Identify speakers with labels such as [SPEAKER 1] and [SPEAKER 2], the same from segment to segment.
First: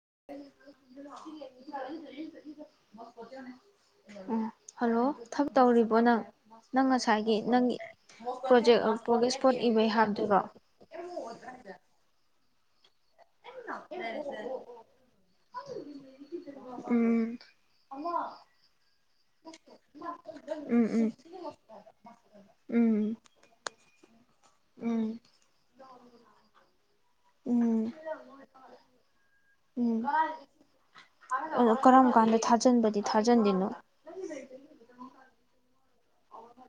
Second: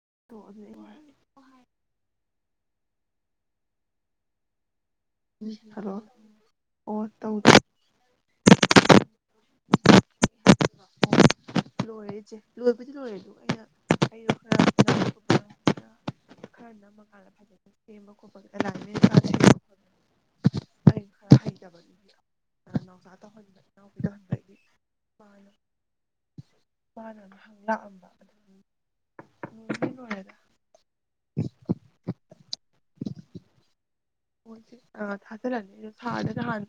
[SPEAKER 1] [inaudible]
[SPEAKER 2] ꯇꯣꯛꯑꯅꯤ ꯑꯩ
[SPEAKER 1] ꯎꯝ ꯍꯜꯂꯣ ꯊꯕꯛ
[SPEAKER 2] ꯍꯜꯂꯣ
[SPEAKER 1] ꯇꯧꯔꯤꯕꯣ ꯅꯪ ꯅꯪ
[SPEAKER 2] ꯑꯣ
[SPEAKER 1] ꯉꯁꯥꯏꯒꯤ
[SPEAKER 2] ꯇꯧꯗꯦ
[SPEAKER 1] ꯅꯪꯒꯤ ꯄꯔꯣꯖꯦꯛ ꯑꯝ ꯄꯔꯣꯒꯦꯁ ꯔꯤꯄꯣꯠ ꯏꯕꯒꯤ ꯍꯥꯏꯕꯗꯨꯔꯣ
[SPEAKER 2] ꯂꯣꯏꯔꯦ ꯏꯆꯦ ꯂꯣꯏꯕꯨꯗꯤ ꯂꯣꯏꯔꯦꯗꯨ
[SPEAKER 1] ꯎꯝ ꯎꯝ ꯎꯝ ꯎꯝ ꯎꯝ
[SPEAKER 2] [unintelligible] ꯃꯥꯅ ꯉꯍꯥꯛ
[SPEAKER 1] ꯎꯝ
[SPEAKER 2] ꯂꯥꯛꯑꯝꯕ ꯑꯗꯨ ꯂꯣꯏꯗꯤ
[SPEAKER 1] ꯎꯝ
[SPEAKER 2] ꯂꯣꯏꯔꯦꯗ
[SPEAKER 1] ꯑ ꯀꯔꯝ ꯀꯥꯟꯗ ꯊꯥꯖꯟꯕꯗꯤ ꯊꯥꯖꯟꯗꯣꯏꯅꯣ
[SPEAKER 2] ꯈꯔ ꯈꯔ ꯊꯥꯖꯜꯂꯅꯤ ꯁꯥꯔꯗ ꯅꯍꯥꯟ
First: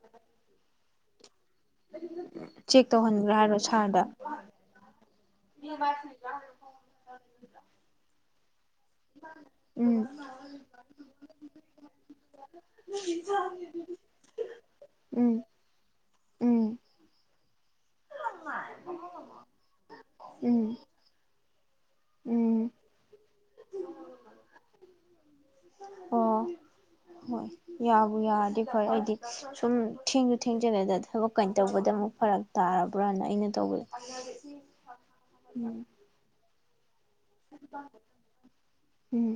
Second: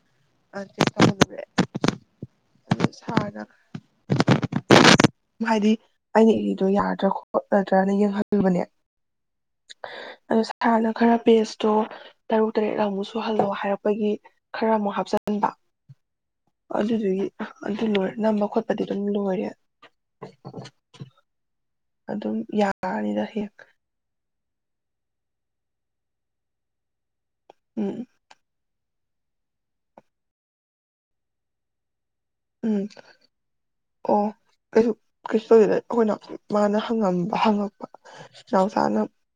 [SPEAKER 2] ꯆꯦꯛ ꯇꯧꯔꯑꯦ [inaudible]
[SPEAKER 1] [unintelligible] ꯆꯦꯛ ꯇꯧꯍꯟꯈ꯭ꯔꯥ ꯍꯥꯏꯔꯣ ꯁꯥꯔꯗ
[SPEAKER 2] ꯍꯥꯏꯗꯤ ꯑꯩꯅ ꯏꯔꯤꯗꯣ ꯌꯥꯔꯗ꯭ꯔꯥ ꯈꯣꯠꯂꯗ꯭ꯔꯅ ꯌꯦꯡꯍꯟ ꯑꯗꯨꯒꯅꯦ
[SPEAKER 1] ꯎꯝ
[SPEAKER 2] ꯑꯁ ꯍꯟꯅꯥ ꯈꯔ ꯄꯦꯁꯇꯣ ꯇꯔꯨꯛ ꯇꯔꯦꯠ ꯑꯃꯨꯛ ꯁꯨꯍꯜꯂꯣ ꯍꯥꯏꯔꯛꯄꯒꯤ ꯈꯔ ꯑꯃꯨꯛ
[SPEAKER 1] ꯎꯝ
[SPEAKER 2] ꯍꯥꯞꯆꯟꯕ
[SPEAKER 1] ꯎꯝ
[SPEAKER 2] ꯑꯗꯨꯗꯨꯒꯤ ꯑꯗꯨ ꯂꯣꯏ ꯅꯝꯕ ꯈꯣꯠꯄꯗꯤ ꯑꯗꯨꯝ ꯂꯣꯏꯔꯦ
[SPEAKER 1] ꯎꯝ
[SPEAKER 2] ꯑꯗꯨꯝ
[SPEAKER 1] ꯎꯝ
[SPEAKER 2] ꯌꯥꯅꯤꯗ ꯍꯦ
[SPEAKER 1] ꯑꯣ ꯍꯣꯏ
[SPEAKER 2] ꯎꯝ
[SPEAKER 1] ꯌꯥꯕꯨ ꯌꯥꯔꯗꯤ ꯐꯔꯦ ꯑꯩꯗꯤ ꯁꯨꯝ ꯊꯦꯡꯁꯨ ꯊꯦꯡꯖꯨꯊꯦꯡꯖꯤꯜꯂꯛꯑꯦ ꯊꯕꯛ ꯀꯩꯅꯣ ꯇꯧꯕꯗ ꯑꯃꯨꯛ ꯐꯔꯛ
[SPEAKER 2] ꯎꯝ
[SPEAKER 1] ꯇꯥꯔꯕ꯭ꯔꯅ ꯑꯩꯅ ꯇꯧꯕꯗ
[SPEAKER 2] ꯑꯣ ꯀꯩꯁꯨ ꯀꯩꯁꯨ ꯇꯧꯗꯦꯗ
[SPEAKER 1] ꯎꯝ
[SPEAKER 2] ꯑꯩꯈꯣꯏꯅ ꯃꯥꯅ ꯍꯪꯉꯝꯕ ꯍꯪꯉꯛꯄ ꯅꯥꯎꯆꯥꯥꯅ
[SPEAKER 1] ꯎꯝ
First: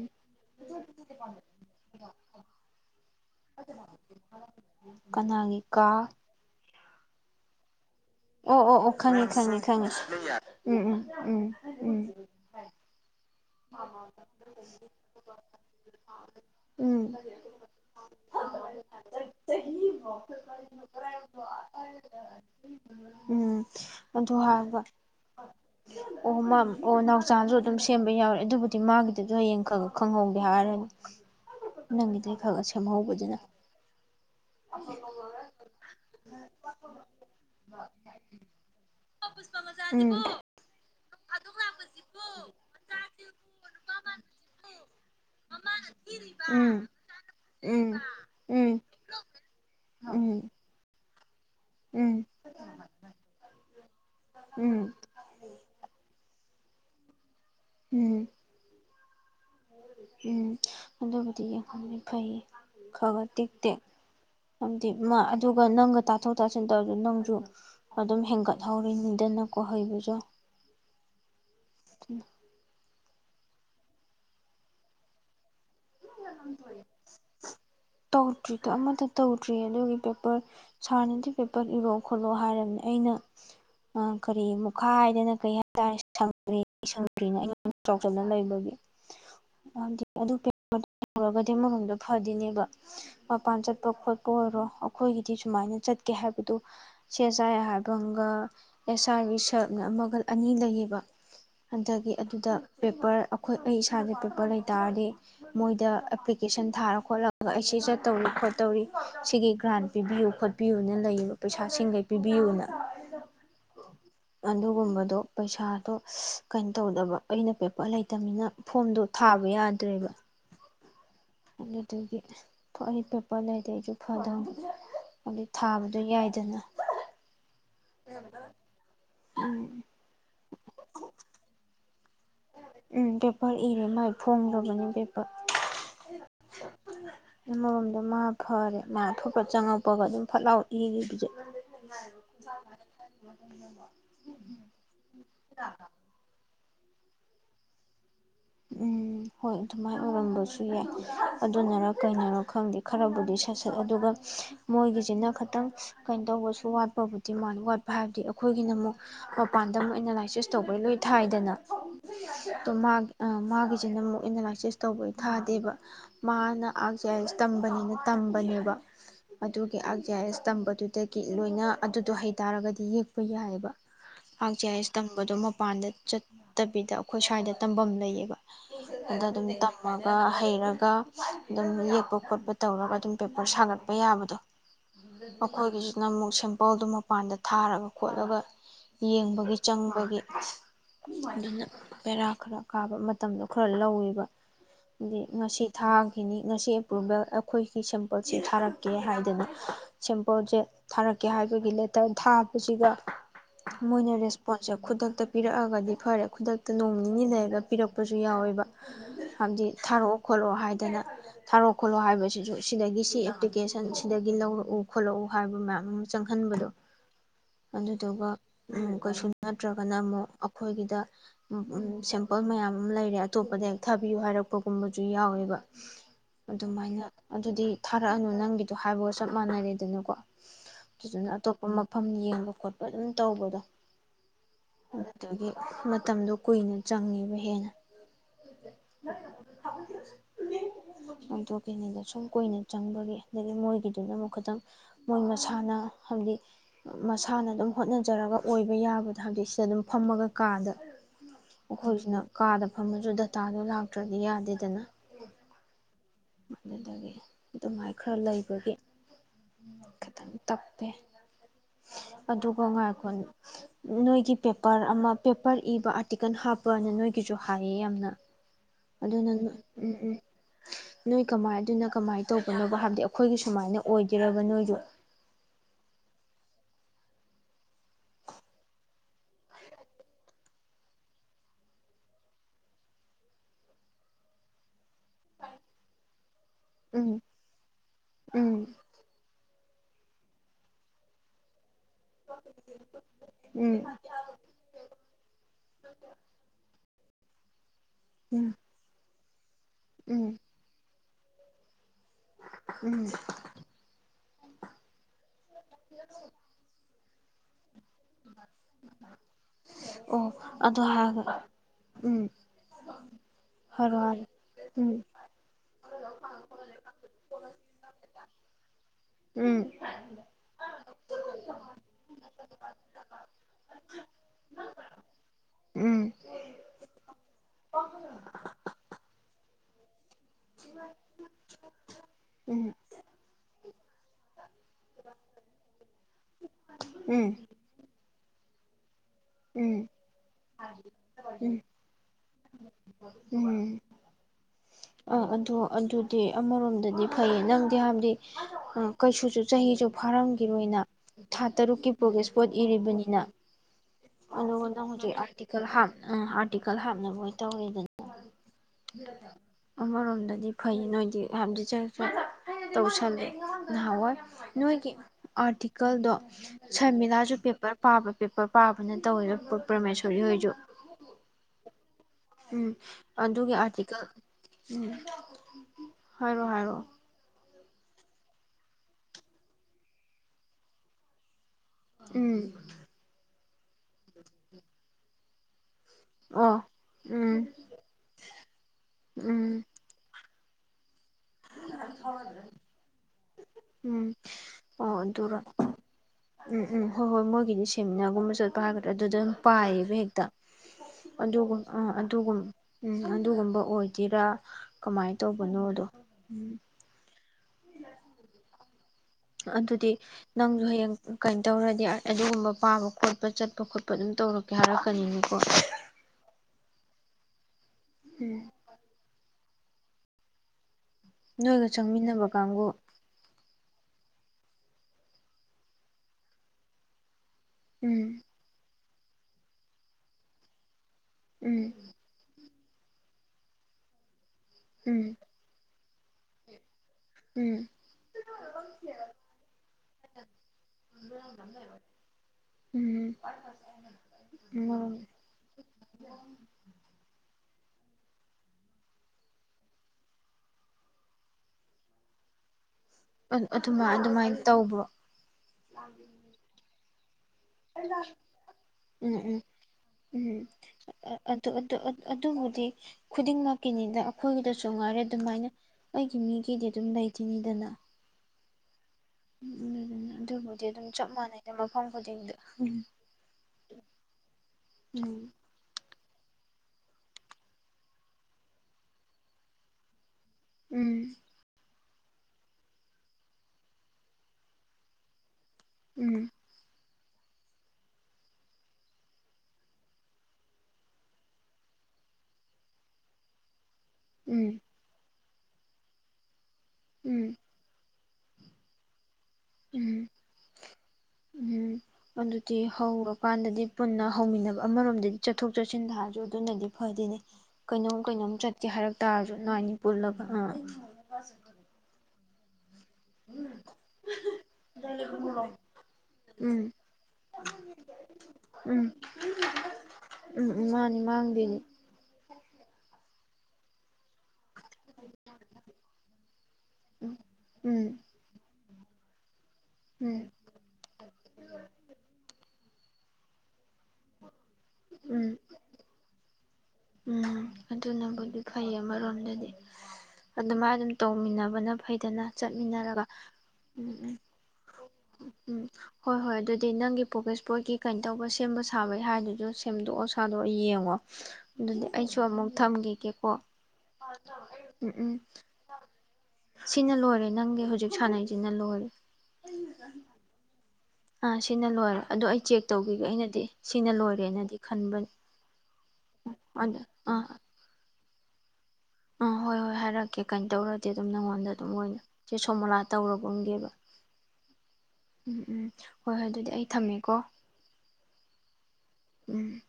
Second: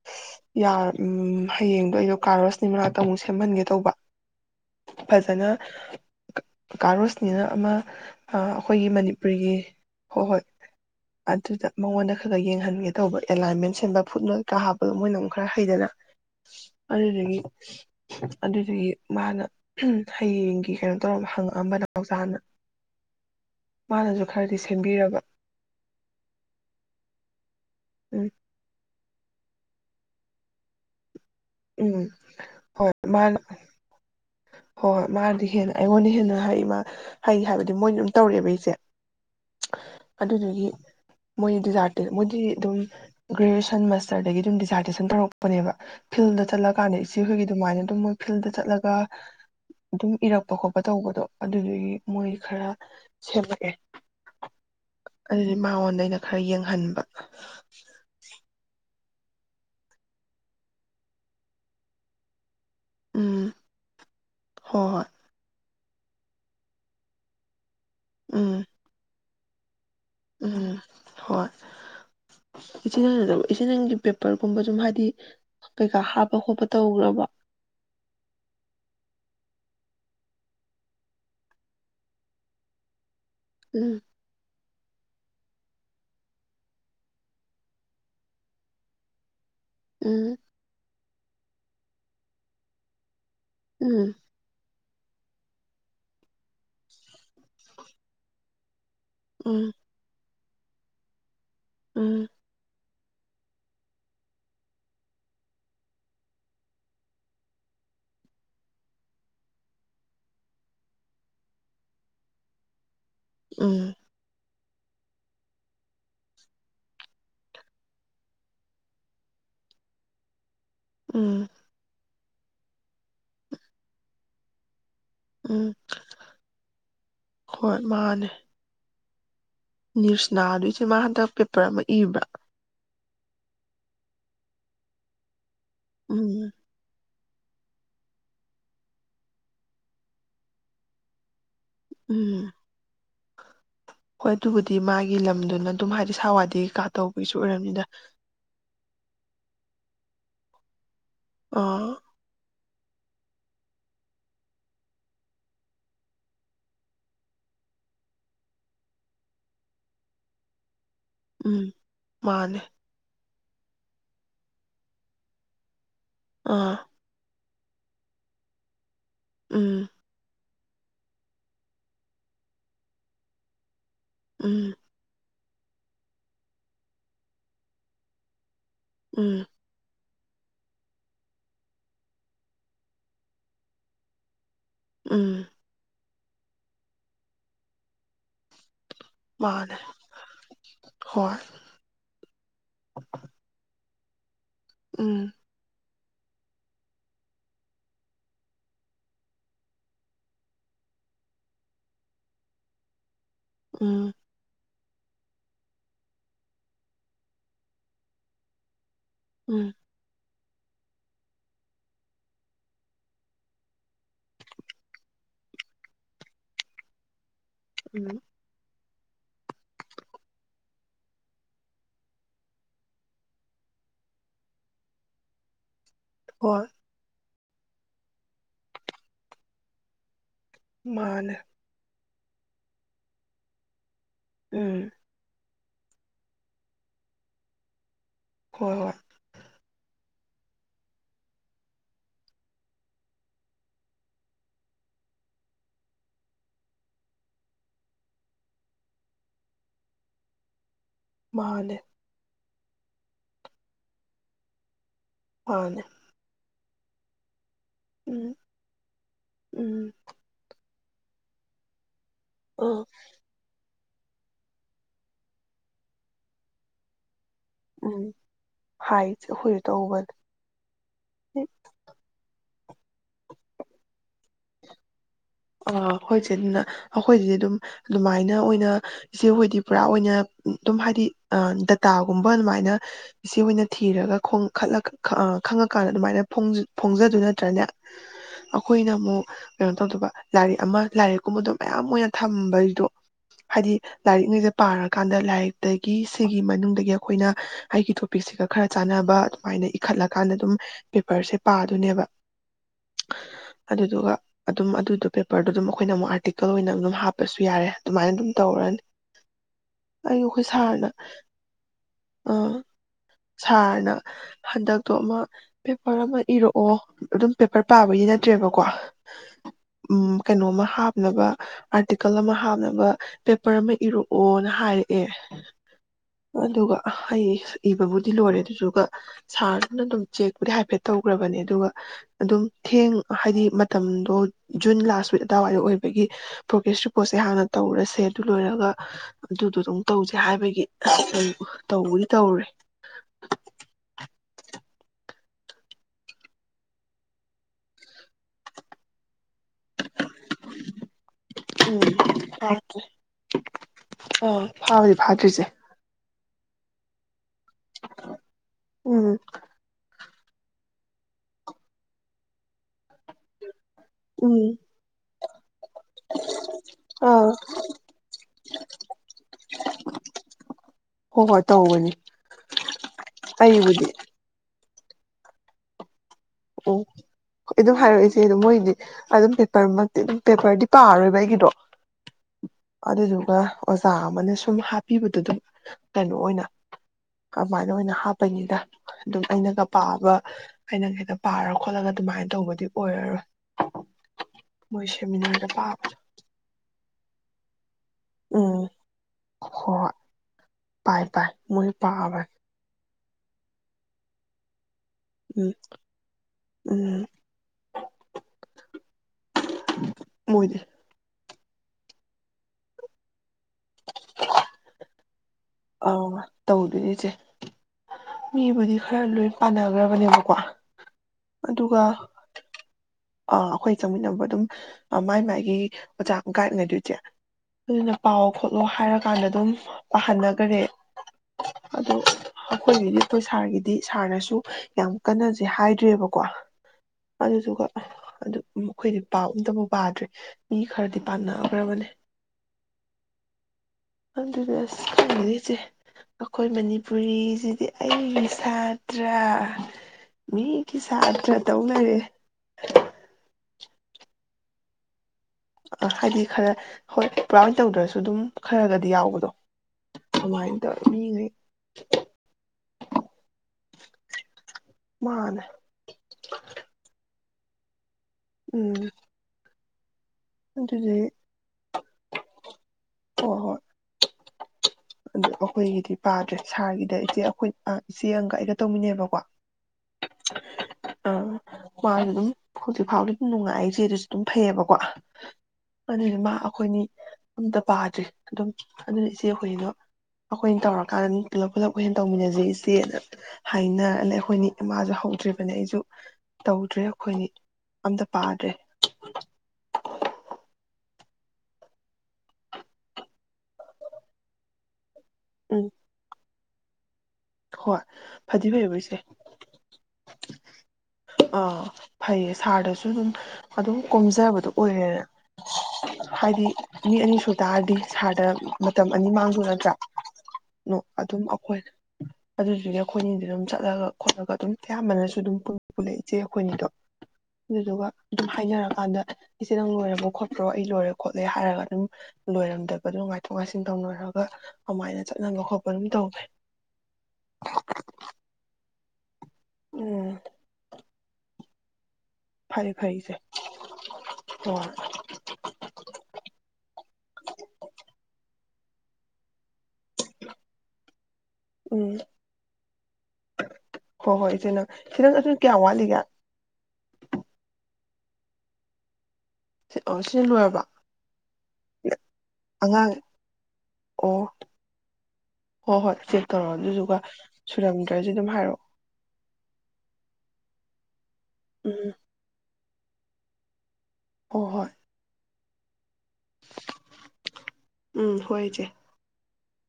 [SPEAKER 2] ꯌꯥꯔ- ꯎꯝ- ꯍꯌꯦꯡꯗꯣ ꯑꯩꯗꯣ ꯀꯥꯔꯣꯁꯅꯤ ꯃꯅꯥꯛꯇ ꯑꯃꯨꯛ ꯁꯦꯝꯍꯟꯒꯦ ꯇꯧꯕ ꯐꯖꯅ
[SPEAKER 1] ꯀꯅꯥꯒꯤ ꯀꯥ
[SPEAKER 2] ꯀꯥꯔꯣꯁꯅꯤꯅ ꯑꯃ
[SPEAKER 1] ꯑꯣ ꯑꯣ
[SPEAKER 2] ꯑꯩꯈꯣꯏꯒꯤ
[SPEAKER 1] ꯑꯣ ꯈꯪꯉꯦ
[SPEAKER 2] ꯃꯅꯤꯄꯨꯔꯤꯒꯤ
[SPEAKER 1] ꯈꯪꯉꯦ ꯈꯪꯉꯦ
[SPEAKER 2] ꯍꯣꯏ ꯍꯣꯏ
[SPEAKER 1] ꯎꯝ ꯎꯝ
[SPEAKER 2] ꯑꯗꯨꯗ
[SPEAKER 1] ꯎꯝ
[SPEAKER 2] ꯃꯉꯣꯟꯗ ꯈꯔ ꯈꯔ ꯌꯦꯡꯍꯟꯒꯦ ꯇꯧꯕ ꯑꯦ ꯈꯔ ꯍꯩꯗꯅ
[SPEAKER 1] ꯎꯝ
[SPEAKER 2] ꯑꯗꯨꯗꯨꯒꯤ ꯑꯗꯨꯗꯨꯒꯤ ꯃꯥꯅ ꯍꯌꯦꯡꯒꯤ ꯀꯩꯅꯣ ꯇꯧꯔꯝꯕ ꯍꯪꯉꯛꯑꯝꯕ ꯅꯥꯎꯆꯥꯅ
[SPEAKER 1] ꯎꯝ
[SPEAKER 2] ꯃꯥꯅꯁꯨ
[SPEAKER 1] ꯑꯗꯨ
[SPEAKER 2] ꯈꯔꯗꯤ
[SPEAKER 1] ꯍꯥꯏꯕ
[SPEAKER 2] ꯁꯦꯝꯕꯤꯔꯕ
[SPEAKER 1] ꯑꯣ ꯑꯣ ꯅꯥꯎꯆꯥꯥꯁꯨ ꯑꯗꯨꯝ ꯁꯦꯝꯕ
[SPEAKER 2] ꯎꯝ
[SPEAKER 1] ꯌꯥꯎꯔꯦ ꯑꯗꯨꯗꯤ ꯃꯥꯒꯤꯗꯨꯗ ꯍꯌꯦꯡ ꯈꯪꯍꯧꯒꯦ ꯍꯥꯏꯔꯅꯤ
[SPEAKER 2] ꯎꯝ
[SPEAKER 1] ꯅꯪꯒꯤꯗꯩ ꯈꯔ ꯈꯔ
[SPEAKER 2] ꯍꯣꯏ
[SPEAKER 1] ꯁꯦꯝꯍꯧꯕꯗꯨꯅ
[SPEAKER 2] ꯃꯥꯅ ꯍꯣꯏ ꯍꯣꯏ ꯃꯥꯅꯗꯤ ꯍꯦꯟꯅ ꯑꯩꯉꯣꯟꯗꯩꯩ ꯍꯦꯟꯅ ꯍꯩ ꯃꯥ ꯍꯩ ꯍꯥꯏꯕꯗꯤ ꯃꯣꯏ ꯑꯗꯨꯝ ꯇꯧꯔꯛꯑꯦꯕ ꯏꯆꯦ
[SPEAKER 1] ꯎꯝ
[SPEAKER 2] ꯑꯗꯨꯗꯨꯒꯤ ꯃꯣꯏ ꯗꯤꯖꯥꯔꯇꯦ ꯃꯣꯏꯗꯤ ꯑꯗꯨꯝ ꯒ꯭ꯔꯦꯖꯨꯋꯦꯁꯟ ꯃꯁꯇ꯭ꯔꯗꯒꯤ ꯑꯗꯨꯝ ꯗꯤꯖꯥꯔ ꯀꯤꯁꯟ ꯇꯧꯔꯛꯄꯅꯦꯕ ꯐꯤꯜꯗ ꯆꯠꯂ ꯀꯥꯟꯗ ꯏꯆꯦ ꯍꯣꯏꯒꯤ ꯑꯗꯨꯃꯥꯏꯅ
[SPEAKER 1] ꯎꯝ
[SPEAKER 2] ꯑꯗꯨꯝ ꯃꯣꯏ ꯐꯤꯜꯗ
[SPEAKER 1] ꯎꯝ
[SPEAKER 2] ꯆꯠꯂꯒ ꯑꯗꯨꯝ
[SPEAKER 1] ꯎꯝ
[SPEAKER 2] ꯏꯔꯛꯄ ꯈꯣꯠꯄ ꯇꯧꯕꯗꯣ ꯑꯗꯨꯗꯒꯤ
[SPEAKER 1] ꯎꯝ
[SPEAKER 2] ꯃꯣꯏ ꯈꯔ ꯁꯦꯝꯃꯛꯑꯦ
[SPEAKER 1] ꯎꯝ ꯎꯝ
[SPEAKER 2] ꯑꯗꯨꯗꯤ ꯃꯥ ꯑꯣꯟꯗꯩꯩꯅ ꯈꯔ ꯌꯦꯡꯍꯟꯕ
[SPEAKER 1] ꯎꯝ ꯎꯝ ꯑꯗꯨꯕꯨꯗꯤ ꯌꯦꯡꯍꯟꯕꯩ ꯐꯩꯌꯦ ꯈ ꯈ ꯇꯦꯛ
[SPEAKER 2] ꯎꯝ
[SPEAKER 1] ꯇꯦꯛ
[SPEAKER 2] ꯍꯣꯏ
[SPEAKER 1] ꯍꯥꯏꯗꯤ
[SPEAKER 2] ꯍꯣꯏ
[SPEAKER 1] ꯃꯥ ꯑꯗꯨ ꯑꯗꯨꯒ ꯅꯪꯒ ꯇꯥꯊꯣꯛ ꯇꯥꯁꯤꯟ ꯇꯧꯔꯁꯨ ꯅꯪꯁꯨ ꯑꯗꯨꯝ
[SPEAKER 2] ꯎꯝ
[SPEAKER 1] ꯍꯦꯟꯒꯠꯍꯧꯔꯤꯅꯤꯗꯅ [unintelligible]
[SPEAKER 2] ꯎꯝ ꯍꯣꯏ ꯏꯆꯦ ꯅꯪꯒꯤ ꯄꯦꯄꯤꯔꯒꯨꯝꯕ ꯑꯗꯨꯝ ꯍꯥꯏꯗꯤ ꯀꯩꯀꯥ ꯍꯥꯞꯄ ꯈꯣꯠꯄ ꯇꯧꯒ꯭ꯔꯕ
[SPEAKER 1] ꯗ꯭ꯔꯤ ꯑꯗꯨꯒꯤ ꯄꯦꯄꯔ ꯁꯥꯔꯅꯗꯤ ꯄꯦꯄꯔ ꯏꯔꯣ ꯈꯣꯠꯂꯣ ꯍꯥꯏꯔꯅꯤ ꯑꯩꯅ ꯑ
[SPEAKER 2] ꯎꯝ
[SPEAKER 1] ꯀꯔꯤ ꯑꯃꯨꯛ ꯍꯥꯏꯗꯅ [unintelligible] ꯂꯩꯕꯒꯤ ꯑꯗꯨ
[SPEAKER 2] ꯎꯝ
[SPEAKER 1] ꯄꯦ ꯇꯔꯒꯗꯤ ꯑꯃꯔꯣꯝꯗ ꯐꯗꯣꯏꯅꯦꯕ ꯃꯄꯥꯟ ꯆꯠꯄ
[SPEAKER 2] ꯎꯝ
[SPEAKER 1] ꯈꯣꯠꯄ ꯑꯣꯏꯔꯣ ꯑꯩꯈꯣꯏꯒꯤꯗꯤ ꯁꯨꯃꯥꯏꯅ ꯆꯠꯀꯦ ꯍꯥꯏꯕꯗꯨ ꯁꯦꯁꯥꯏ ꯍꯥꯏꯕ ꯑꯃꯒ ꯑꯦꯁ ꯑꯥꯏ
[SPEAKER 2] ꯎꯝ
[SPEAKER 1] ꯕꯤꯁꯞꯅ ꯑꯃꯒ ꯑꯅꯤ ꯂꯩꯌꯦꯕ ꯍꯟꯗꯒꯤ
[SPEAKER 2] ꯎꯝ
[SPEAKER 1] ꯑꯗꯨꯗ ꯄꯦꯄꯔ ꯑꯩꯈꯣꯏ ꯑꯩ ꯏꯁꯥꯥꯖꯦ ꯄꯦꯄꯔ ꯂꯩꯇꯥꯥꯔꯗꯤ ꯃꯣꯏꯗ ꯑꯦꯄ꯭ꯂꯤꯀꯦꯁꯟ ꯊꯥꯔ ꯈꯣꯠꯂꯒ ꯑꯩ ꯁꯤ ꯆꯠꯇꯧꯔꯤ ꯈꯣꯠꯇꯧꯔꯤ ꯁꯤꯒꯤ ꯒ꯭ꯔꯥꯟ ꯄꯤꯕꯤꯌꯨ ꯈꯣꯠꯄꯤꯌꯨꯅ ꯂꯩꯌꯦꯕ ꯄꯩꯁꯥꯁꯤꯡꯒꯩ ꯄꯤꯕꯤꯌꯨꯅ
[SPEAKER 2] ꯎꯝ
[SPEAKER 1] ꯑꯗꯨꯒꯨꯝꯕꯗꯣ ꯄꯩꯁꯥꯗꯣ ꯀꯩꯅꯣ ꯇꯧꯒꯗꯕ ꯑꯩꯅ ꯄꯦꯄꯔ ꯂꯩꯇꯝꯅꯤꯅ ꯐꯣꯝꯗꯣ ꯊꯥꯕ ꯌꯥꯗ꯭ꯔꯦꯕ
[SPEAKER 2] ꯎꯝ
[SPEAKER 1] ꯑꯗꯨꯗꯨꯒꯤ [unintelligible] ꯑꯗꯨ
[SPEAKER 2] ꯎꯝ
[SPEAKER 1] ꯊꯥꯕꯗꯣ ꯌꯥꯏꯗꯅ
[SPEAKER 2] ꯍꯣꯏ ꯃꯥꯅꯦ
[SPEAKER 1] ꯎꯝ
[SPEAKER 2] ꯅꯤꯔꯁꯥꯥꯗꯤꯁꯨ ꯃꯥꯍꯟꯗꯛ ꯄꯦꯄꯔ ꯑꯃ ꯏꯕ꯭ꯔ
[SPEAKER 1] ꯎꯝ ꯄꯦꯄꯔ ꯏꯔꯦ ꯃꯥꯏ ꯐꯣꯝ ꯂꯣꯕꯅꯤ ꯄꯦꯄꯔ
[SPEAKER 2] ꯎ ꯎꯝ
[SPEAKER 1] ꯑꯃꯔꯣꯝꯗ ꯃꯥ ꯐꯔꯦ ꯃꯥ ꯊꯣꯛꯈꯔ ꯆꯪꯉꯛꯄꯒ ꯑꯗꯨꯝ ꯐꯠ ꯂꯥꯎ ꯏꯒꯤꯕꯁꯦ
[SPEAKER 2] ꯎꯝ
[SPEAKER 1] [unintelligible] [inaudible]
[SPEAKER 2] ꯍꯣꯏ ꯑꯗꯨꯕꯨꯗꯤ ꯃꯥꯒꯤ ꯂꯝꯗꯨꯅ ꯑꯗꯨꯝ ꯍꯥꯏꯗꯤ ꯁꯥꯋꯥꯏꯗꯒꯤ ꯀꯥꯞ ꯇꯧꯕꯩꯁꯨ ꯑꯣꯏꯔꯝꯅꯤꯗ
[SPEAKER 1] ꯎꯝ ꯍꯣꯏ ꯑꯗꯨꯃꯥꯏ ꯑꯣꯏꯔꯝꯕꯁꯨ ꯌꯥꯏ ꯑꯗꯨꯅꯔ
[SPEAKER 2] ꯑꯥ
[SPEAKER 1] ꯀꯩꯅꯔꯣ ꯈꯪꯗꯦ ꯈꯔꯕꯨꯗꯤ ꯁꯠ ꯁꯠ ꯑꯗꯨꯒ ꯃꯣꯏꯒꯤꯁꯤꯅ ꯈꯇꯪ ꯀꯩꯅꯣ ꯇꯧꯕꯁꯨ ꯋꯥꯠꯄꯕꯨꯗꯤ ꯃꯥꯟ ꯋꯥꯠꯄ ꯍꯥꯏꯕꯗꯤ ꯑꯩꯈꯣꯏꯒꯤꯅ ꯑꯃꯨꯛ ꯃꯄꯥꯟꯗ ꯑꯃꯨꯛ ꯑꯦꯅꯥꯂꯥꯏꯁꯤꯁ ꯇꯧꯕꯩ ꯂꯣꯏ ꯊꯥꯏꯗꯅ
[SPEAKER 2] ꯎꯝ ꯃꯥꯅꯦ
[SPEAKER 1] ꯗꯣ ꯃꯥꯒꯤ ꯑ ꯃꯥꯒꯤꯁꯤꯅ ꯑꯃꯨꯛ ꯑꯦꯅꯥꯂꯥꯏꯁꯤꯁ ꯇꯧꯕꯩ ꯊꯥꯗꯦꯕ ꯃꯥꯅ
[SPEAKER 2] ꯑꯥ
[SPEAKER 1] [unintelligible] ꯇꯝꯕꯅꯤꯅ ꯇꯝꯕꯅꯦꯕ ꯑꯗꯨꯒꯤ
[SPEAKER 2] ꯎꯝ
[SPEAKER 1] [unintelligible] ꯇꯝꯕꯗꯨꯗꯒꯤ ꯂꯣꯏꯅ ꯑꯗꯨꯗꯣ ꯍꯩꯇꯥꯔꯒꯗꯤ ꯌꯦꯛꯄ ꯌꯥꯏꯌꯦꯕ ꯄꯥꯡꯆꯦ
[SPEAKER 2] ꯎꯝ
[SPEAKER 1] ꯍꯥꯏꯁ ꯇꯝꯕꯗꯣ ꯃꯛ ꯃꯄꯥꯟꯗ ꯆꯠꯇꯕꯤꯗ ꯑꯩꯈꯣꯏ ꯁ꯭ꯋꯥꯏꯗ ꯇꯝꯕꯝ ꯂꯩꯌꯦꯕ ꯑꯗꯨ
[SPEAKER 2] ꯎꯝ
[SPEAKER 1] ꯗꯨꯝ ꯇꯝꯕꯑꯝ ꯍꯩꯔꯒ ꯑꯗꯨꯝ ꯌꯦꯛꯄ ꯈꯣꯠꯄ ꯇꯧꯔꯒ ꯑꯗꯨꯝ ꯄꯦꯄꯔ ꯁꯥꯒꯠꯄ ꯌꯥꯕꯗꯣ
[SPEAKER 2] ꯎꯝ
[SPEAKER 1] ꯑꯥꯈꯣꯏꯒꯤꯁꯤ ꯅ ꯑꯃꯨꯛ ꯁꯦꯝꯄꯜꯗꯨ ꯃꯄꯥꯟꯗ ꯊꯥꯔꯒ ꯈꯣꯠꯂꯒ ꯌꯦꯡꯕꯒꯤ
[SPEAKER 2] ꯃꯥꯅꯦ
[SPEAKER 1] ꯆꯪꯕꯒꯤ
[SPEAKER 2] ꯍꯣꯏ
[SPEAKER 1] ꯑꯗꯨꯅ ꯄꯦꯔꯥ ꯈꯔ ꯄꯥꯕ ꯃꯇꯝꯗꯣ ꯈꯔ ꯂꯧꯋꯦꯕ
[SPEAKER 2] ꯎꯝ
[SPEAKER 1] ꯉꯁꯤ ꯊꯥꯡ ꯁꯤꯅꯤ ꯉꯁꯤ ꯑꯦꯄ꯭ꯔꯨꯚꯦꯜ ꯑꯩꯈꯣꯏꯒꯤ ꯁꯦꯝꯄꯜꯁꯦ ꯊꯥꯔꯛꯀꯦ ꯍꯥꯏꯗꯅ ꯁꯦꯝꯄꯜꯁꯦ ꯊꯥꯔꯛꯀꯦ ꯍꯥꯏꯕꯒꯤ ꯂꯦꯇꯔ ꯊꯥꯕꯁꯤꯒ
[SPEAKER 2] ꯎꯝ
[SPEAKER 1] ꯃꯣꯏꯅ ꯔꯦꯁꯄꯣꯟ ꯈꯨꯗꯛꯇ ꯄꯤꯔꯛꯑꯒꯗꯤ ꯐꯔꯦ ꯈꯨꯗꯛꯇ ꯅꯣꯡ ꯅꯤꯅꯤ ꯂꯩꯔꯒ ꯄꯤꯔꯛꯄꯁꯨ ꯌꯥꯎꯋꯦꯕ
[SPEAKER 2] ꯎꯝ
[SPEAKER 1] ꯍꯧꯖꯤꯛ ꯊꯥꯔꯛꯑꯣ ꯈꯣꯠꯂꯑꯣ ꯍꯥꯏꯗꯅ ꯊꯥꯔꯣ ꯈꯣꯠꯂꯣ ꯍꯥꯏꯕꯁꯤꯁꯨ ꯁꯤꯗꯒꯤ ꯁꯤ ꯑꯦꯄ꯭ꯂꯤꯀꯦꯁꯟ ꯁꯤꯗꯒꯤ ꯂꯧꯔꯛꯎ ꯈꯣꯠꯂꯛꯎ ꯍꯥꯏꯕ ꯃꯌꯥꯝ ꯑꯃ ꯆꯪꯍꯟꯕꯗꯣ
[SPEAKER 2] ꯎꯝ
[SPEAKER 1] ꯑꯗꯨꯗꯨꯒ ꯀꯩꯁꯨ ꯅꯠꯇ꯭ꯔꯒꯅ ꯑꯃꯨꯛ ꯑꯩꯈꯣꯏꯒꯤꯗ ꯁꯦꯝ ꯁꯦꯝꯄꯜ ꯃꯌꯥꯝ ꯑꯃ ꯂꯩꯔꯦ ꯑꯇꯣꯞꯄꯗ ꯍꯦꯛ ꯊꯥꯕꯤꯌꯨ ꯍꯥꯏꯔꯛꯄꯒꯨꯝꯕꯁꯨ ꯌꯥꯎꯋꯦꯕ
[SPEAKER 2] ꯍꯣꯏ
[SPEAKER 1] ꯑꯗꯨꯃꯥꯏꯅ ꯑꯗꯨꯗꯤ ꯊꯥꯔꯛꯑꯅꯨ ꯅꯪꯒꯤꯗꯣ ꯍꯥꯏꯕꯒ ꯆꯞ ꯃꯥꯟꯅꯔꯦꯗꯅꯀꯣ ꯑꯗꯨꯅ
[SPEAKER 2] ꯃꯥꯅꯦ
[SPEAKER 1] ꯑꯇꯣꯞꯄ ꯐꯝ ꯌꯦꯡꯕ ꯈꯣꯠꯄ ꯑꯗꯨꯝ ꯇꯧꯕꯗꯣ
[SPEAKER 2] ꯎꯝ
[SPEAKER 1] ꯑꯗꯒꯤ ꯃꯇꯝꯗꯣ ꯀꯨꯏꯅ ꯆꯪꯉꯦꯕ ꯍꯦꯟꯅ
[SPEAKER 2] ꯍꯣꯏ ꯍꯣꯏ
[SPEAKER 1] [inaudible] ꯉꯇꯣꯛ ꯀꯤꯅꯤꯗ ꯁꯨꯝ ꯀꯨꯏꯅ ꯆꯪꯕꯒꯤ ꯑꯗꯒꯤ ꯃꯣꯏꯒꯤꯗꯨꯅ ꯑꯃꯨꯛ ꯈꯇꯪ ꯃꯣꯏ ꯃꯁꯥꯅ ꯍꯥꯏꯕꯗꯤ ꯃꯁꯥꯅ ꯑꯗꯨꯝ ꯍꯣꯠꯅꯖꯔꯒ ꯑꯣꯏꯕ ꯌꯥꯕꯗ ꯍꯥꯏꯕꯗꯤ ꯁꯤꯗ ꯑꯗꯨꯝ ꯐꯝꯃꯒ ꯀꯥꯗ
[SPEAKER 2] ꯃꯥꯅꯦ
[SPEAKER 1] ꯑꯗꯨꯅ ꯀꯥꯗ ꯐꯝꯃꯁꯨ ꯗꯇꯥꯗꯣ ꯂꯥꯛꯇ꯭ꯔꯗꯤ ꯌꯥꯗꯦꯗꯅ
[SPEAKER 2] ꯃꯥꯅꯦ
[SPEAKER 1] ꯃꯗꯨꯗꯒꯤ ꯑꯗꯨꯃꯥꯏ ꯈꯔ
[SPEAKER 2] ꯎꯝ
[SPEAKER 1] ꯂꯩꯕꯒꯤ
[SPEAKER 2] ꯎꯝ
[SPEAKER 1] ꯈꯤꯇꯪ ꯇꯞ [inaudible] ꯑꯗꯨꯒ
[SPEAKER 2] ꯑ
[SPEAKER 1] ꯉꯥꯏꯈꯣ ꯅꯣꯏꯒꯤ ꯄꯦꯄꯔ ꯑꯃ ꯄꯦꯄꯔ ꯏꯕ ꯑꯥꯔꯇꯤꯀꯜ ꯍꯥꯞ ꯄꯅꯦ ꯅꯣꯏ ꯒꯤꯁꯨ ꯍꯥꯏꯌꯦ ꯌꯥꯝꯅ
[SPEAKER 2] ꯎꯝ ꯍꯥꯏꯁꯦ
[SPEAKER 1] ꯑꯗꯨꯅ
[SPEAKER 2] ꯑꯩꯈꯣꯏꯁꯨ
[SPEAKER 1] ꯎꯝ
[SPEAKER 2] ꯇꯧꯕꯅꯦ
[SPEAKER 1] ꯎꯝ ꯅꯣꯏ ꯀꯃꯥꯏ ꯑꯗꯨꯅ ꯀꯃꯥꯏꯅ ꯇꯧꯕ ꯀꯩꯅꯣꯒ ꯍꯥꯏꯕꯗꯤ ꯑꯩꯈꯣꯏꯒꯤ ꯁꯨꯃꯥꯏꯅ ꯑꯣꯏꯗꯣꯏꯔꯕ ꯅꯣꯏꯁꯨ
[SPEAKER 2] ꯑ ꯍꯣꯏꯆꯦ ꯅ ꯑꯩꯈꯣꯏꯒꯤꯗꯤ ꯑꯗꯨꯝ ꯑꯗꯨꯃꯥꯏꯅ ꯑꯣꯏꯅ ꯏꯆꯦꯍꯣꯏꯗꯤ ꯄꯨꯔꯥ ꯑꯣꯏꯅ ꯑꯗꯨꯝ ꯍꯥꯏꯗꯤ ꯗꯇꯥꯒꯨꯝꯕ ꯑꯗꯨꯃꯥꯏꯅ ꯏꯆꯦ ꯍꯣꯏꯅ ꯊꯤꯔꯒ ꯈꯣꯡꯈꯠꯂꯒ ꯈꯈꯪꯉꯀꯥꯟꯗ ꯑꯗꯨꯃꯥꯏꯅ ꯐꯣꯡꯖ
[SPEAKER 1] ꯎꯝ
[SPEAKER 2] ꯐꯣꯡꯖꯗꯨꯏ ꯅꯠꯇ꯭ꯔꯅꯦ
[SPEAKER 1] ꯎꯝ
[SPEAKER 2] ꯑꯩꯈꯣꯏꯅ ꯑꯃꯨꯛ ꯀꯩꯅꯣꯇꯧꯗꯣꯏꯕ ꯂꯥꯏꯔꯤꯛ ꯑꯃ ꯂꯥꯏꯔꯤꯛꯀꯨꯝꯕ ꯑꯗꯨꯝ ꯃꯌꯥꯝ ꯑꯣꯏꯅ ꯊꯝꯕꯩꯗꯣ ꯍꯥꯏꯗꯤ
[SPEAKER 1] ꯎꯝ
[SPEAKER 2] ꯂꯥꯏꯔꯤꯛꯉꯩꯁꯦ ꯄꯥꯔꯀꯥꯟꯗ ꯂꯥꯏꯔꯤꯛꯇꯒꯤ ꯁꯤꯒꯤ ꯃꯅꯨꯡꯗꯒꯤ ꯑꯩꯈꯣꯏꯅ ꯑꯩꯒꯤ ꯇꯣꯄꯤꯛꯁꯤꯒ ꯈꯔ ꯆꯥꯟꯅꯕ ꯏꯈꯠꯂꯀꯥꯟꯗ
[SPEAKER 1] ꯎꯝ
[SPEAKER 2] ꯑꯗꯨꯝ ꯄꯦꯄꯔꯁꯦ ꯄꯥꯗꯣꯏꯅꯦꯕ
[SPEAKER 1] ꯎꯝ ꯎꯝ
[SPEAKER 2] ꯑꯗꯨꯗꯨꯒ ꯑꯗꯨꯝ ꯑꯗꯨꯗꯨ ꯄꯦꯄꯔꯗꯨ ꯑꯗꯨꯝ ꯑꯩꯈꯣꯏꯅ ꯑꯃꯨꯛ ꯑꯥꯔꯇꯤꯀꯜ ꯑꯣꯏꯅ ꯑꯗꯨꯝ ꯍꯥꯞꯄ ꯑꯗꯨꯁꯨ ꯌꯥꯔꯦ ꯑꯗꯨꯃꯥꯏꯅ ꯑꯗꯨꯝ ꯇꯧꯔꯅꯤ ꯑꯩ
[SPEAKER 1] ꯑꯣ
[SPEAKER 2] ꯑꯩꯈꯣꯏ
[SPEAKER 1] ꯑꯗꯨ
[SPEAKER 2] ꯁꯥꯔꯅ
[SPEAKER 1] ꯍꯥꯏꯔꯒ ꯎꯝ
[SPEAKER 2] ꯑꯥ ꯁꯥꯔꯅ
[SPEAKER 1] ꯍꯥꯏꯔꯣ ꯍꯥꯏꯔꯣ
[SPEAKER 2] ꯍꯟꯗꯛꯇꯣ
[SPEAKER 1] ꯎꯝ
[SPEAKER 2] ꯑꯃ ꯄꯦꯄꯔ ꯑꯃ ꯏꯔꯛꯑꯣ ꯑꯗꯨꯝ ꯄꯦꯄꯔ ꯄꯥꯕꯒꯤ ꯅꯠꯇ꯭ꯔꯦꯕꯀꯣ
[SPEAKER 1] ꯎꯝ
[SPEAKER 2] ꯎꯝ ꯀꯩꯅꯣꯝꯃ ꯍꯥꯞꯅꯕ ꯑꯥꯔꯇꯤꯀꯜ ꯑꯃ ꯍꯥꯞꯅꯕ ꯄꯦꯄꯔ ꯑꯃ ꯏꯔꯛꯑꯣꯅ ꯍꯥꯏꯔꯛꯑꯦ
[SPEAKER 1] ꯎꯝ
[SPEAKER 2] ꯑꯗꯨꯒ ꯑꯩ ꯏꯕꯕꯨꯗꯤ ꯂꯣꯏꯔꯦ ꯑꯗꯨꯗꯨꯒ ꯁꯥꯔ [inaudible] ꯆꯦꯛꯄꯨꯗꯤ ꯍꯥꯏꯐꯦꯠ ꯇꯧꯈ꯭ꯔꯕꯅꯦ ꯑꯗꯨꯒ ꯑꯗꯨꯝ
[SPEAKER 1] ꯎꯝ
[SPEAKER 2] ꯊꯦꯡ ꯍꯥꯏꯗꯤ ꯃꯇꯝꯗꯣ ꯖꯨꯟ ꯂꯥꯁ ꯋꯤꯛ ꯑꯗꯨꯋꯥꯏꯗ ꯑꯣꯏꯕꯒꯤ ꯄ꯭ꯔꯣꯒ꯭ꯔꯦꯁ ꯔꯤꯄꯣꯔꯠꯁꯦ
[SPEAKER 1] ꯎꯝ
[SPEAKER 2] ꯍꯥꯟꯅ ꯇꯧꯔꯁꯦ ꯑꯗꯨ ꯂꯣꯏꯔꯒ ꯑꯗꯨꯗꯣ ꯑꯗꯨꯝ
[SPEAKER 1] ꯎꯝ
[SPEAKER 2] ꯇꯧꯁꯦ ꯍꯥꯏꯕꯒꯤ
[SPEAKER 1] ꯎꯝ
[SPEAKER 2] ꯇꯧꯕꯨꯗꯤ ꯇꯧꯔꯨꯔꯦ
[SPEAKER 1] ꯑ ꯑꯗꯨ ꯑꯗꯨꯗꯤ ꯑꯃꯔꯣꯝꯗꯗꯤ ꯐꯩꯌꯦ ꯅꯪꯗꯤ ꯍꯥꯏꯕꯗꯤ ꯀꯩꯁꯨ ꯆꯍꯤꯁꯨ ꯐꯥꯔꯝꯒꯤꯔꯣꯏꯅ ꯊꯥ
[SPEAKER 2] ꯎꯝ
[SPEAKER 1] ꯇꯔꯨꯛꯀꯤ ꯄ꯭ꯔꯣꯒ꯭ꯔꯦꯁ ꯄꯣꯠ ꯏꯔꯤꯕꯅꯤꯅ
[SPEAKER 2] ꯑꯥ
[SPEAKER 1] ꯑꯣ ꯅꯪ
[SPEAKER 2] ꯐꯥꯕꯗꯤ
[SPEAKER 1] ꯍꯧꯖꯤꯛ
[SPEAKER 2] ꯐꯥꯗ꯭ꯔꯤꯁꯦ
[SPEAKER 1] ꯑꯥꯔꯇꯤꯀꯜ ꯍꯥꯥꯞ [unintelligible] ꯍꯥꯞꯅꯕꯣꯏ ꯑꯣꯏꯅ ꯇꯧꯔꯤꯗꯅ
[SPEAKER 2] ꯎꯝ
[SPEAKER 1] ꯑꯃꯔꯣꯝꯗ ꯗꯗꯤ ꯐꯩ ꯅꯣꯏꯗꯤ ꯍꯥꯏꯗꯤ [unintelligible] ꯇꯧꯁꯜꯂꯦ ꯅꯍꯋꯥꯏ
[SPEAKER 2] ꯎꯝ
[SPEAKER 1] ꯅꯣꯏꯒꯤ ꯑꯥꯔꯇꯤ ꯀꯜꯗꯣ
[SPEAKER 2] ꯑꯥ
[SPEAKER 1] ꯁꯔꯃꯤꯂꯥꯁꯨ ꯄꯦꯄꯔ ꯄꯥꯕ ꯄꯦꯄꯔ ꯄꯥꯕꯅ ꯇꯧꯋꯦꯔ ꯄ꯭ꯔꯃꯦꯁꯣꯔꯤ ꯍꯣꯏꯁꯨ
[SPEAKER 2] ꯍꯣꯏ ꯍꯣꯏ ꯇꯧꯕꯅꯤ
[SPEAKER 1] ꯎꯝ ꯑꯗꯨꯒꯤ
[SPEAKER 2] ꯑꯩꯕꯨꯗꯤ
[SPEAKER 1] ꯑꯥꯔꯇꯤꯀꯜ ꯎꯝ ꯍꯥꯏꯔꯣ ꯍꯥꯏꯔꯣ
[SPEAKER 2] ꯍ ꯑꯗꯨꯝ ꯍꯥꯏꯔꯛꯏꯁꯦ ꯑꯗꯨꯝ ꯃꯣꯏꯗꯤ ꯑꯗꯨꯝ ꯄꯦꯄꯔꯃꯛꯇꯤ ꯄꯦꯄꯔꯗꯤ ꯄꯥꯔꯔꯣꯏꯕ ꯑꯩꯒꯤꯗꯣ
[SPEAKER 1] ꯎꯝ
[SPEAKER 2] ꯑꯗꯨꯗꯨꯒ ꯑꯣꯖꯥ ꯑꯃꯅ ꯁꯨꯝ ꯍꯥꯞꯄꯤꯕꯗꯨ ꯑꯗꯨꯝ ꯀꯩꯅꯣ ꯑꯣꯏꯅ
[SPEAKER 1] ꯑꯣ ꯎꯝ
[SPEAKER 2] ꯑꯗꯨꯃꯥꯏꯅ ꯑꯣꯏꯅ ꯍꯥꯞꯄꯅꯤꯗ ꯑꯗꯨꯝ
[SPEAKER 1] ꯎꯝ
[SPEAKER 2] ꯑꯩꯅꯒ ꯄꯥꯕ [unintelligible] ꯄꯥꯔ ꯈꯣꯠꯂꯒ ꯑꯗꯨꯃꯥꯏ ꯇꯧꯕꯗꯤ ꯑꯣꯏꯔꯔꯣꯏ
[SPEAKER 1] ꯎꯝ
[SPEAKER 2] ꯃꯣꯏ
[SPEAKER 1] ꯑꯣ ꯑꯗꯨꯔꯣ
[SPEAKER 2] ꯁꯦꯃꯤꯅꯥꯔꯗ ꯄꯥꯕ
[SPEAKER 1] ꯎꯝ ꯎꯝ ꯍꯣꯏ ꯍꯣꯏ ꯃꯣꯏꯒꯤꯗꯤ ꯁꯤ [unintelligible] ꯑꯗꯨꯗ ꯗꯨꯝ
[SPEAKER 2] ꯍꯣꯏ
[SPEAKER 1] ꯄꯥꯌꯦꯕ ꯍꯦꯛꯇꯥ
[SPEAKER 2] ꯄꯥꯏ ꯄꯥꯏ
[SPEAKER 1] ꯑꯗꯨꯒ
[SPEAKER 2] ꯃꯣꯏ
[SPEAKER 1] ꯑꯝ
[SPEAKER 2] ꯄꯥꯕꯅꯦ
[SPEAKER 1] ꯑꯗꯨꯒꯝ ꯎꯝ ꯑꯗꯨꯒꯨꯝꯕ ꯑꯣꯏꯗꯤꯔꯥ ꯀꯃꯥꯏ
[SPEAKER 2] ꯎꯝ
[SPEAKER 1] ꯇꯧꯕꯅꯣꯗꯣ
[SPEAKER 2] ꯎꯝ
[SPEAKER 1] [inaudible] ꯑꯗꯨꯗꯤ
[SPEAKER 2] ꯃꯣꯏꯗꯤ
[SPEAKER 1] ꯅꯪꯁꯨ ꯍꯌꯦꯡ ꯀꯩꯅꯣ ꯇꯧꯔꯗꯤ ꯑꯗꯨꯒꯨꯝꯕ ꯄꯥꯕ ꯈꯣꯠꯄ ꯆꯠ ꯄ ꯈꯣꯠꯄ ꯑꯗꯨꯝ ꯊꯧꯔꯛꯀꯦ ꯍꯥꯏꯌꯣ [unintelligible]
[SPEAKER 2] ꯑꯧꯎ ꯇꯧꯗꯣꯏꯅꯦ ꯏꯆꯦ
[SPEAKER 1] ꯎꯝ
[SPEAKER 2] ꯃꯤꯕꯨꯗꯤ ꯈꯔꯥ ꯂꯨꯏ ꯄꯥꯟꯅꯈ꯭ꯔꯕꯅꯦꯕꯀꯣ
[SPEAKER 1] ꯅꯣꯏꯒ
[SPEAKER 2] ꯑꯗꯨꯒ
[SPEAKER 1] ꯆꯪꯃꯤꯟꯅꯕ ꯀꯥꯡꯒꯨ
[SPEAKER 2] ꯑꯥ ꯑꯩꯈꯣꯏ ꯆꯪꯃꯤꯟꯅꯕ ꯑꯗꯨꯝ ꯃꯥꯏ ꯃꯥꯥꯏꯒꯤ ꯑꯣꯖꯥ ꯒꯥꯏꯗ ꯂꯩꯗꯣꯏꯁꯦ ꯑꯗꯨꯅ
[SPEAKER 1] ꯎꯝ
[SPEAKER 2] ꯄꯥꯎ ꯈꯣꯠꯂꯣ ꯍꯥꯏꯔꯛ ꯍꯥꯟꯅ ꯗꯨꯝ ꯄꯥꯍꯟꯅꯈꯔꯦ
[SPEAKER 1] ꯎꯝ
[SPEAKER 2] ꯑꯗꯣ ꯑꯩꯈꯣꯏꯒꯤꯗꯤ ꯈꯣꯏ ꯁꯥꯔꯒꯤꯗꯤ ꯁꯥꯔꯅꯁꯨ ꯌꯥꯝ
[SPEAKER 1] ꯎꯝ
[SPEAKER 2] ꯀꯟꯅꯖꯦ ꯍꯥꯏ ꯗꯦꯕꯀꯣ
[SPEAKER 1] ꯎꯝ
[SPEAKER 2] ꯑꯗꯨꯗꯨꯒ ꯑꯗꯨ ꯃꯈꯣꯏꯗꯤ ꯄꯥꯎꯝꯇꯕꯨ ꯄꯥꯗꯔꯤ ꯃꯤ ꯈꯔꯗꯤ ꯄꯥꯅꯈ꯭ꯔꯕꯅꯦ
[SPEAKER 1] ꯎꯝ
[SPEAKER 2] ꯍꯟꯗꯨꯗ ꯑꯁ ꯈꯪꯗꯦꯗ ꯏꯆꯦ ꯑꯩꯈꯣꯏ ꯃꯅꯤꯄꯨꯔꯤꯁꯤꯗꯤ ꯑꯩꯒꯤ ꯁꯥꯇ꯭ꯔ ꯃꯤꯒꯤ ꯁꯥꯇ꯭ꯔ ꯇꯧ ꯂꯩꯔꯦ
[SPEAKER 1] ꯑꯗꯨꯃꯥꯏ ꯑꯗꯨꯃꯥꯏꯅ ꯇꯧꯕ꯭ꯔꯣ
[SPEAKER 2] ꯑ ꯍꯥꯏꯗꯤ ꯈꯔ ꯍꯣꯏ ꯄꯨꯔꯥ ꯑꯣꯏꯅ ꯇꯧꯗ꯭ꯔꯁꯨ ꯑꯗꯨꯝ ꯈꯔꯒꯗꯤ
[SPEAKER 1] ꯎꯝ
[SPEAKER 2] ꯌꯥꯎꯕꯗꯣ
[SPEAKER 1] ꯎꯝ ꯎꯝ
[SPEAKER 2] ꯑꯗꯨꯃꯥꯏꯅ ꯇꯧꯋꯦ
[SPEAKER 1] ꯑ
[SPEAKER 2] ꯃꯤꯉꯩ
[SPEAKER 1] ꯑꯗꯨ ꯑꯗꯨ ꯑ ꯑꯗꯨꯕꯨꯗꯤ ꯈꯨꯗꯤꯡꯃꯛ ꯀꯤꯅꯤꯗ ꯑꯩꯈꯣꯏꯒꯤꯗꯁꯨ ꯆꯉꯥꯏꯔꯦ
[SPEAKER 2] ꯃꯥꯅꯦ
[SPEAKER 1] ꯑꯗꯨꯃꯥꯏꯅ ꯑꯩꯒꯤ ꯃꯤꯒꯤꯗꯤ ꯑꯗꯨꯝ ꯂꯩ ꯏꯪꯉꯤꯗꯅ
[SPEAKER 2] ꯎꯝ
[SPEAKER 1] ꯑꯗꯨꯕꯨꯗꯤ ꯑꯗꯨꯝ
[SPEAKER 2] ꯑꯗꯨꯗꯤ
[SPEAKER 1] ꯆꯞ ꯃꯥꯟꯅꯩꯗ ꯃꯐꯝ ꯈꯨꯗꯤꯡꯗ ꯎꯝ
[SPEAKER 2] ꯑꯣ ꯍꯣꯏ
[SPEAKER 1] ꯎꯝ
[SPEAKER 2] ꯑꯣꯍꯣꯏ ꯒꯤꯗꯤ ꯄꯥꯗ꯭ꯔꯦ ꯁꯥꯔꯒꯤꯗ ꯏꯆꯦ ꯑꯩꯈꯣꯏ ꯑ ꯏꯆꯦ ꯑꯃꯒ ꯑꯩꯒ ꯇꯧꯃꯤꯟꯅꯩꯕꯀꯣ
[SPEAKER 1] ꯎꯝ
[SPEAKER 2] ꯑꯪ ꯑ ꯈꯋꯥꯗꯨꯝ ꯍꯧꯖꯤꯛ ꯐꯥꯎꯗꯤ ꯅꯨꯡꯉꯥꯏ ꯏꯆꯦꯗꯨꯁꯨ ꯑꯗꯨꯝ ꯐꯩꯌꯦꯕꯀꯣ
[SPEAKER 1] ꯎꯝ
[SPEAKER 2] ꯑꯗꯨꯗꯤ ꯃ ꯑꯩꯈꯣꯏꯅꯤ ꯑꯝꯇ ꯄꯥꯗ꯭ꯔꯤ ꯑꯗꯨꯝ ꯑꯗꯨꯗꯤ ꯏꯆꯦꯈꯣꯏꯅ ꯑꯩꯈꯣꯏꯅ ꯇꯧꯔꯀꯥꯟꯗ ꯄꯨꯂꯞ ꯄꯨꯂꯞ ꯑꯣꯏꯅ ꯇꯧꯃꯤꯟꯅꯖꯦ ꯏꯆꯦꯅ ꯍꯥꯏꯅꯔꯅꯤ ꯑꯩꯈꯣꯏꯅꯤ
[SPEAKER 1] ꯎꯝ
[SPEAKER 2] ꯏꯃꯥꯥꯁꯨ ꯍꯧ ꯑꯩꯖꯨ ꯇꯧꯗ꯭ꯔꯦ ꯑꯩꯈꯣꯏꯅꯤ
[SPEAKER 1] ꯎꯝ
[SPEAKER 2] ꯑꯝꯇ ꯄꯥꯗ꯭ꯔꯦ
[SPEAKER 1] ꯎꯝ ꯎꯝ ꯑꯗꯨꯗꯤ ꯍꯧꯔꯀꯥꯟꯗꯗꯤ ꯄꯨꯟꯅ ꯍꯧꯃꯤꯟꯅꯕ ꯑꯃꯔꯣꯝꯗꯗꯤ ꯆꯠꯊꯣꯛ
[SPEAKER 2] ꯎꯝ
[SPEAKER 1] ꯆꯠꯁꯤꯟ ꯊꯥꯁꯨ ꯑꯗꯨꯅꯗꯤ ꯐꯗꯣꯏꯅꯦ
[SPEAKER 2] ꯍꯣꯏ
[SPEAKER 1] ꯀꯩꯅꯣꯝ ꯀꯩꯅꯣꯝ
[SPEAKER 2] ꯐꯗꯤ
[SPEAKER 1] ꯆꯠꯆꯦ
[SPEAKER 2] ꯐꯩꯌꯦꯕ
[SPEAKER 1] ꯍꯥꯏꯔꯛ
[SPEAKER 2] ꯏꯆꯦ
[SPEAKER 1] ꯇꯥꯔꯁꯨ ꯅꯣꯏꯅꯤ ꯄꯨꯜꯂꯒ
[SPEAKER 2] ꯊꯥꯔꯗꯁꯨ ꯑꯝ ꯑꯗꯨꯝ ꯀꯣꯝꯖꯕꯗꯣ ꯑꯣꯏꯔꯦ ꯍꯥꯏꯗꯤ
[SPEAKER 1] ꯎꯝ
[SPEAKER 2] ꯃꯤ ꯑꯅꯤ ꯁꯨ ꯇꯥꯔꯗꯤ ꯁꯥꯔꯗ
[SPEAKER 1] ꯎꯝ
[SPEAKER 2] ꯃꯇꯝ ꯑꯅꯤ ꯃꯥꯡꯗꯣꯏ ꯅꯠꯇ꯭ꯔꯥ
[SPEAKER 1] ꯎꯝ ꯎꯝ
[SPEAKER 2] ꯃꯨꯛ
[SPEAKER 1] ꯃꯥꯅꯤ
[SPEAKER 2] ꯑꯗꯨꯝ
[SPEAKER 1] ꯃꯥꯡꯗꯦꯅꯦ
[SPEAKER 2] ꯑꯩꯈꯣꯏ ꯑꯗꯨꯗꯤ ꯑꯩꯈꯣꯏꯅꯤ ꯑꯥꯗꯨꯝ ꯆꯠꯂꯒ ꯈꯣꯠꯂꯒ ꯑꯗꯨꯝ ꯑꯌꯥꯝꯕꯅꯁꯨ ꯑꯗꯨꯝ ꯄꯨꯜ ꯄꯨꯜꯂꯛꯑꯦ ꯏꯆꯦ ꯑꯩꯈꯣꯏꯅꯤꯗꯣ ꯑꯗꯨꯗꯨꯒ
[SPEAKER 1] ꯎꯝ
[SPEAKER 2] ꯑꯗꯨꯝ ꯍꯥꯏꯅꯔꯀꯥꯟꯗ ꯏꯆꯦ ꯅꯪ ꯂꯣꯏꯔꯕꯣ
[SPEAKER 1] ꯎꯝ ꯎꯝ
[SPEAKER 2] ꯈꯣꯠꯄ꯭ꯔꯣ ꯑꯩ ꯂꯣꯏꯔꯦ ꯈꯣꯠꯂꯦ ꯍꯥꯏꯔꯒ ꯑꯗꯨꯝ ꯂꯣꯏꯔꯝꯗ ꯑꯗꯣ ꯉꯥꯏꯊꯣꯛ ꯉꯥꯏꯁꯤꯟ ꯇꯧꯅꯔꯒ ꯑꯃꯥꯏꯅ
[SPEAKER 1] ꯎꯝ
[SPEAKER 2] ꯆꯠꯅꯕ ꯈꯣꯠꯄ ꯑꯗꯨꯝ ꯇꯧꯈ꯭ꯔꯦ
[SPEAKER 1] ꯎꯝ ꯑꯗꯨꯅꯕꯨꯗꯤ ꯐꯩꯌꯦ ꯑꯃꯔꯣꯝꯗꯗꯤ
[SPEAKER 2] ꯎꯝ
[SPEAKER 1] ꯑꯗꯨꯃꯥꯏ ꯑꯗꯨꯝ ꯇꯧꯃꯤꯟꯅ ꯕꯅ ꯐꯩ ꯅ
[SPEAKER 2] ꯐꯔꯦ ꯐꯔꯦ
[SPEAKER 1] ꯆꯠꯃꯤꯟꯅꯔꯒ
[SPEAKER 2] ꯏꯆꯦ
[SPEAKER 1] ꯎꯝ ꯎꯝ
[SPEAKER 2] ꯍꯣꯏ
[SPEAKER 1] ꯎꯝ ꯎꯝ ꯍꯣꯏ ꯍꯣꯏ ꯑꯗꯨꯗꯤ ꯅꯪꯒꯤ ꯄꯣꯒꯦꯁ ꯄꯣꯠꯀꯤ ꯀꯩꯅꯣ ꯇꯧꯕ ꯁꯦꯝꯕ ꯁꯥꯕꯩ ꯍꯥꯏꯗꯨꯁꯨ ꯁꯦꯝꯗꯣꯛꯑꯣ ꯁꯥꯗꯣꯛꯑꯣ ꯌꯦꯡꯉꯣ ꯑꯗꯨꯗꯤ
[SPEAKER 2] ꯎꯝ
[SPEAKER 1] ꯑꯩꯁꯨ ꯑꯃꯨꯛ ꯊꯝꯒꯤꯒꯦꯀꯣ
[SPEAKER 2] ꯍꯣꯏ ꯍꯣꯏ ꯏꯆꯦ ꯅꯪ
[SPEAKER 1] ꯎꯝ
[SPEAKER 2] ꯁꯤ
[SPEAKER 1] ꯎꯝ
[SPEAKER 2] ꯅꯪ ꯑꯗꯨ ꯀꯌꯥꯝ ꯋꯥꯠꯂꯤꯒꯦ
[SPEAKER 1] ꯁꯤꯅ ꯂꯣꯏꯔꯦ ꯅꯪꯒꯤ ꯍꯧꯖꯤꯛ ꯁꯥꯟꯅꯩꯖꯤꯅ ꯂꯣꯏꯔꯦ
[SPEAKER 2] ꯁꯤ ꯑꯣ ꯁꯤꯅ ꯂꯣꯏꯔꯕꯣ
[SPEAKER 1] ꯑꯥ ꯁꯤꯅ ꯂꯣꯏꯔꯦ ꯑꯗꯣ ꯑꯩ ꯆꯦꯛ ꯇꯧꯈꯤꯒꯦ ꯑꯩꯅꯗꯤ ꯁꯤꯅ
[SPEAKER 2] ꯑꯣ
[SPEAKER 1] ꯂꯣꯏꯔꯦꯅꯗꯤ ꯈꯟꯕꯅꯤ
[SPEAKER 2] ꯍꯣꯏ ꯍꯣꯏ
[SPEAKER 1] ꯑꯥ ꯑ
[SPEAKER 2] ꯍꯧꯖꯤꯛ ꯑꯗꯨꯝ ꯍꯥꯏꯔꯛꯑꯣ
[SPEAKER 1] ꯑ ꯍꯣꯏ ꯍꯣꯏ ꯍꯥꯏꯔꯛꯀꯦ ꯀꯩꯅꯣ ꯇꯧꯔꯗꯤ ꯗꯨꯝ ꯅꯪꯉꯣꯟꯗ ꯗꯨꯝ
[SPEAKER 2] ꯎꯝ
[SPEAKER 1] ꯑꯣꯏꯅ ꯁꯦ ꯁꯣꯃꯣꯂꯥ ꯇꯧꯔꯕꯝꯒꯤꯔꯣ
[SPEAKER 2] ꯍꯣ ꯍꯣꯏ
[SPEAKER 1] ꯍꯣꯏ ꯍꯣꯏ ꯑꯗꯨꯗꯤ ꯑꯩ ꯊꯝꯃꯦꯀꯣ
[SPEAKER 2] ꯎꯝ ꯍꯣꯏ ꯏꯆꯦ
[SPEAKER 1] ꯎꯝ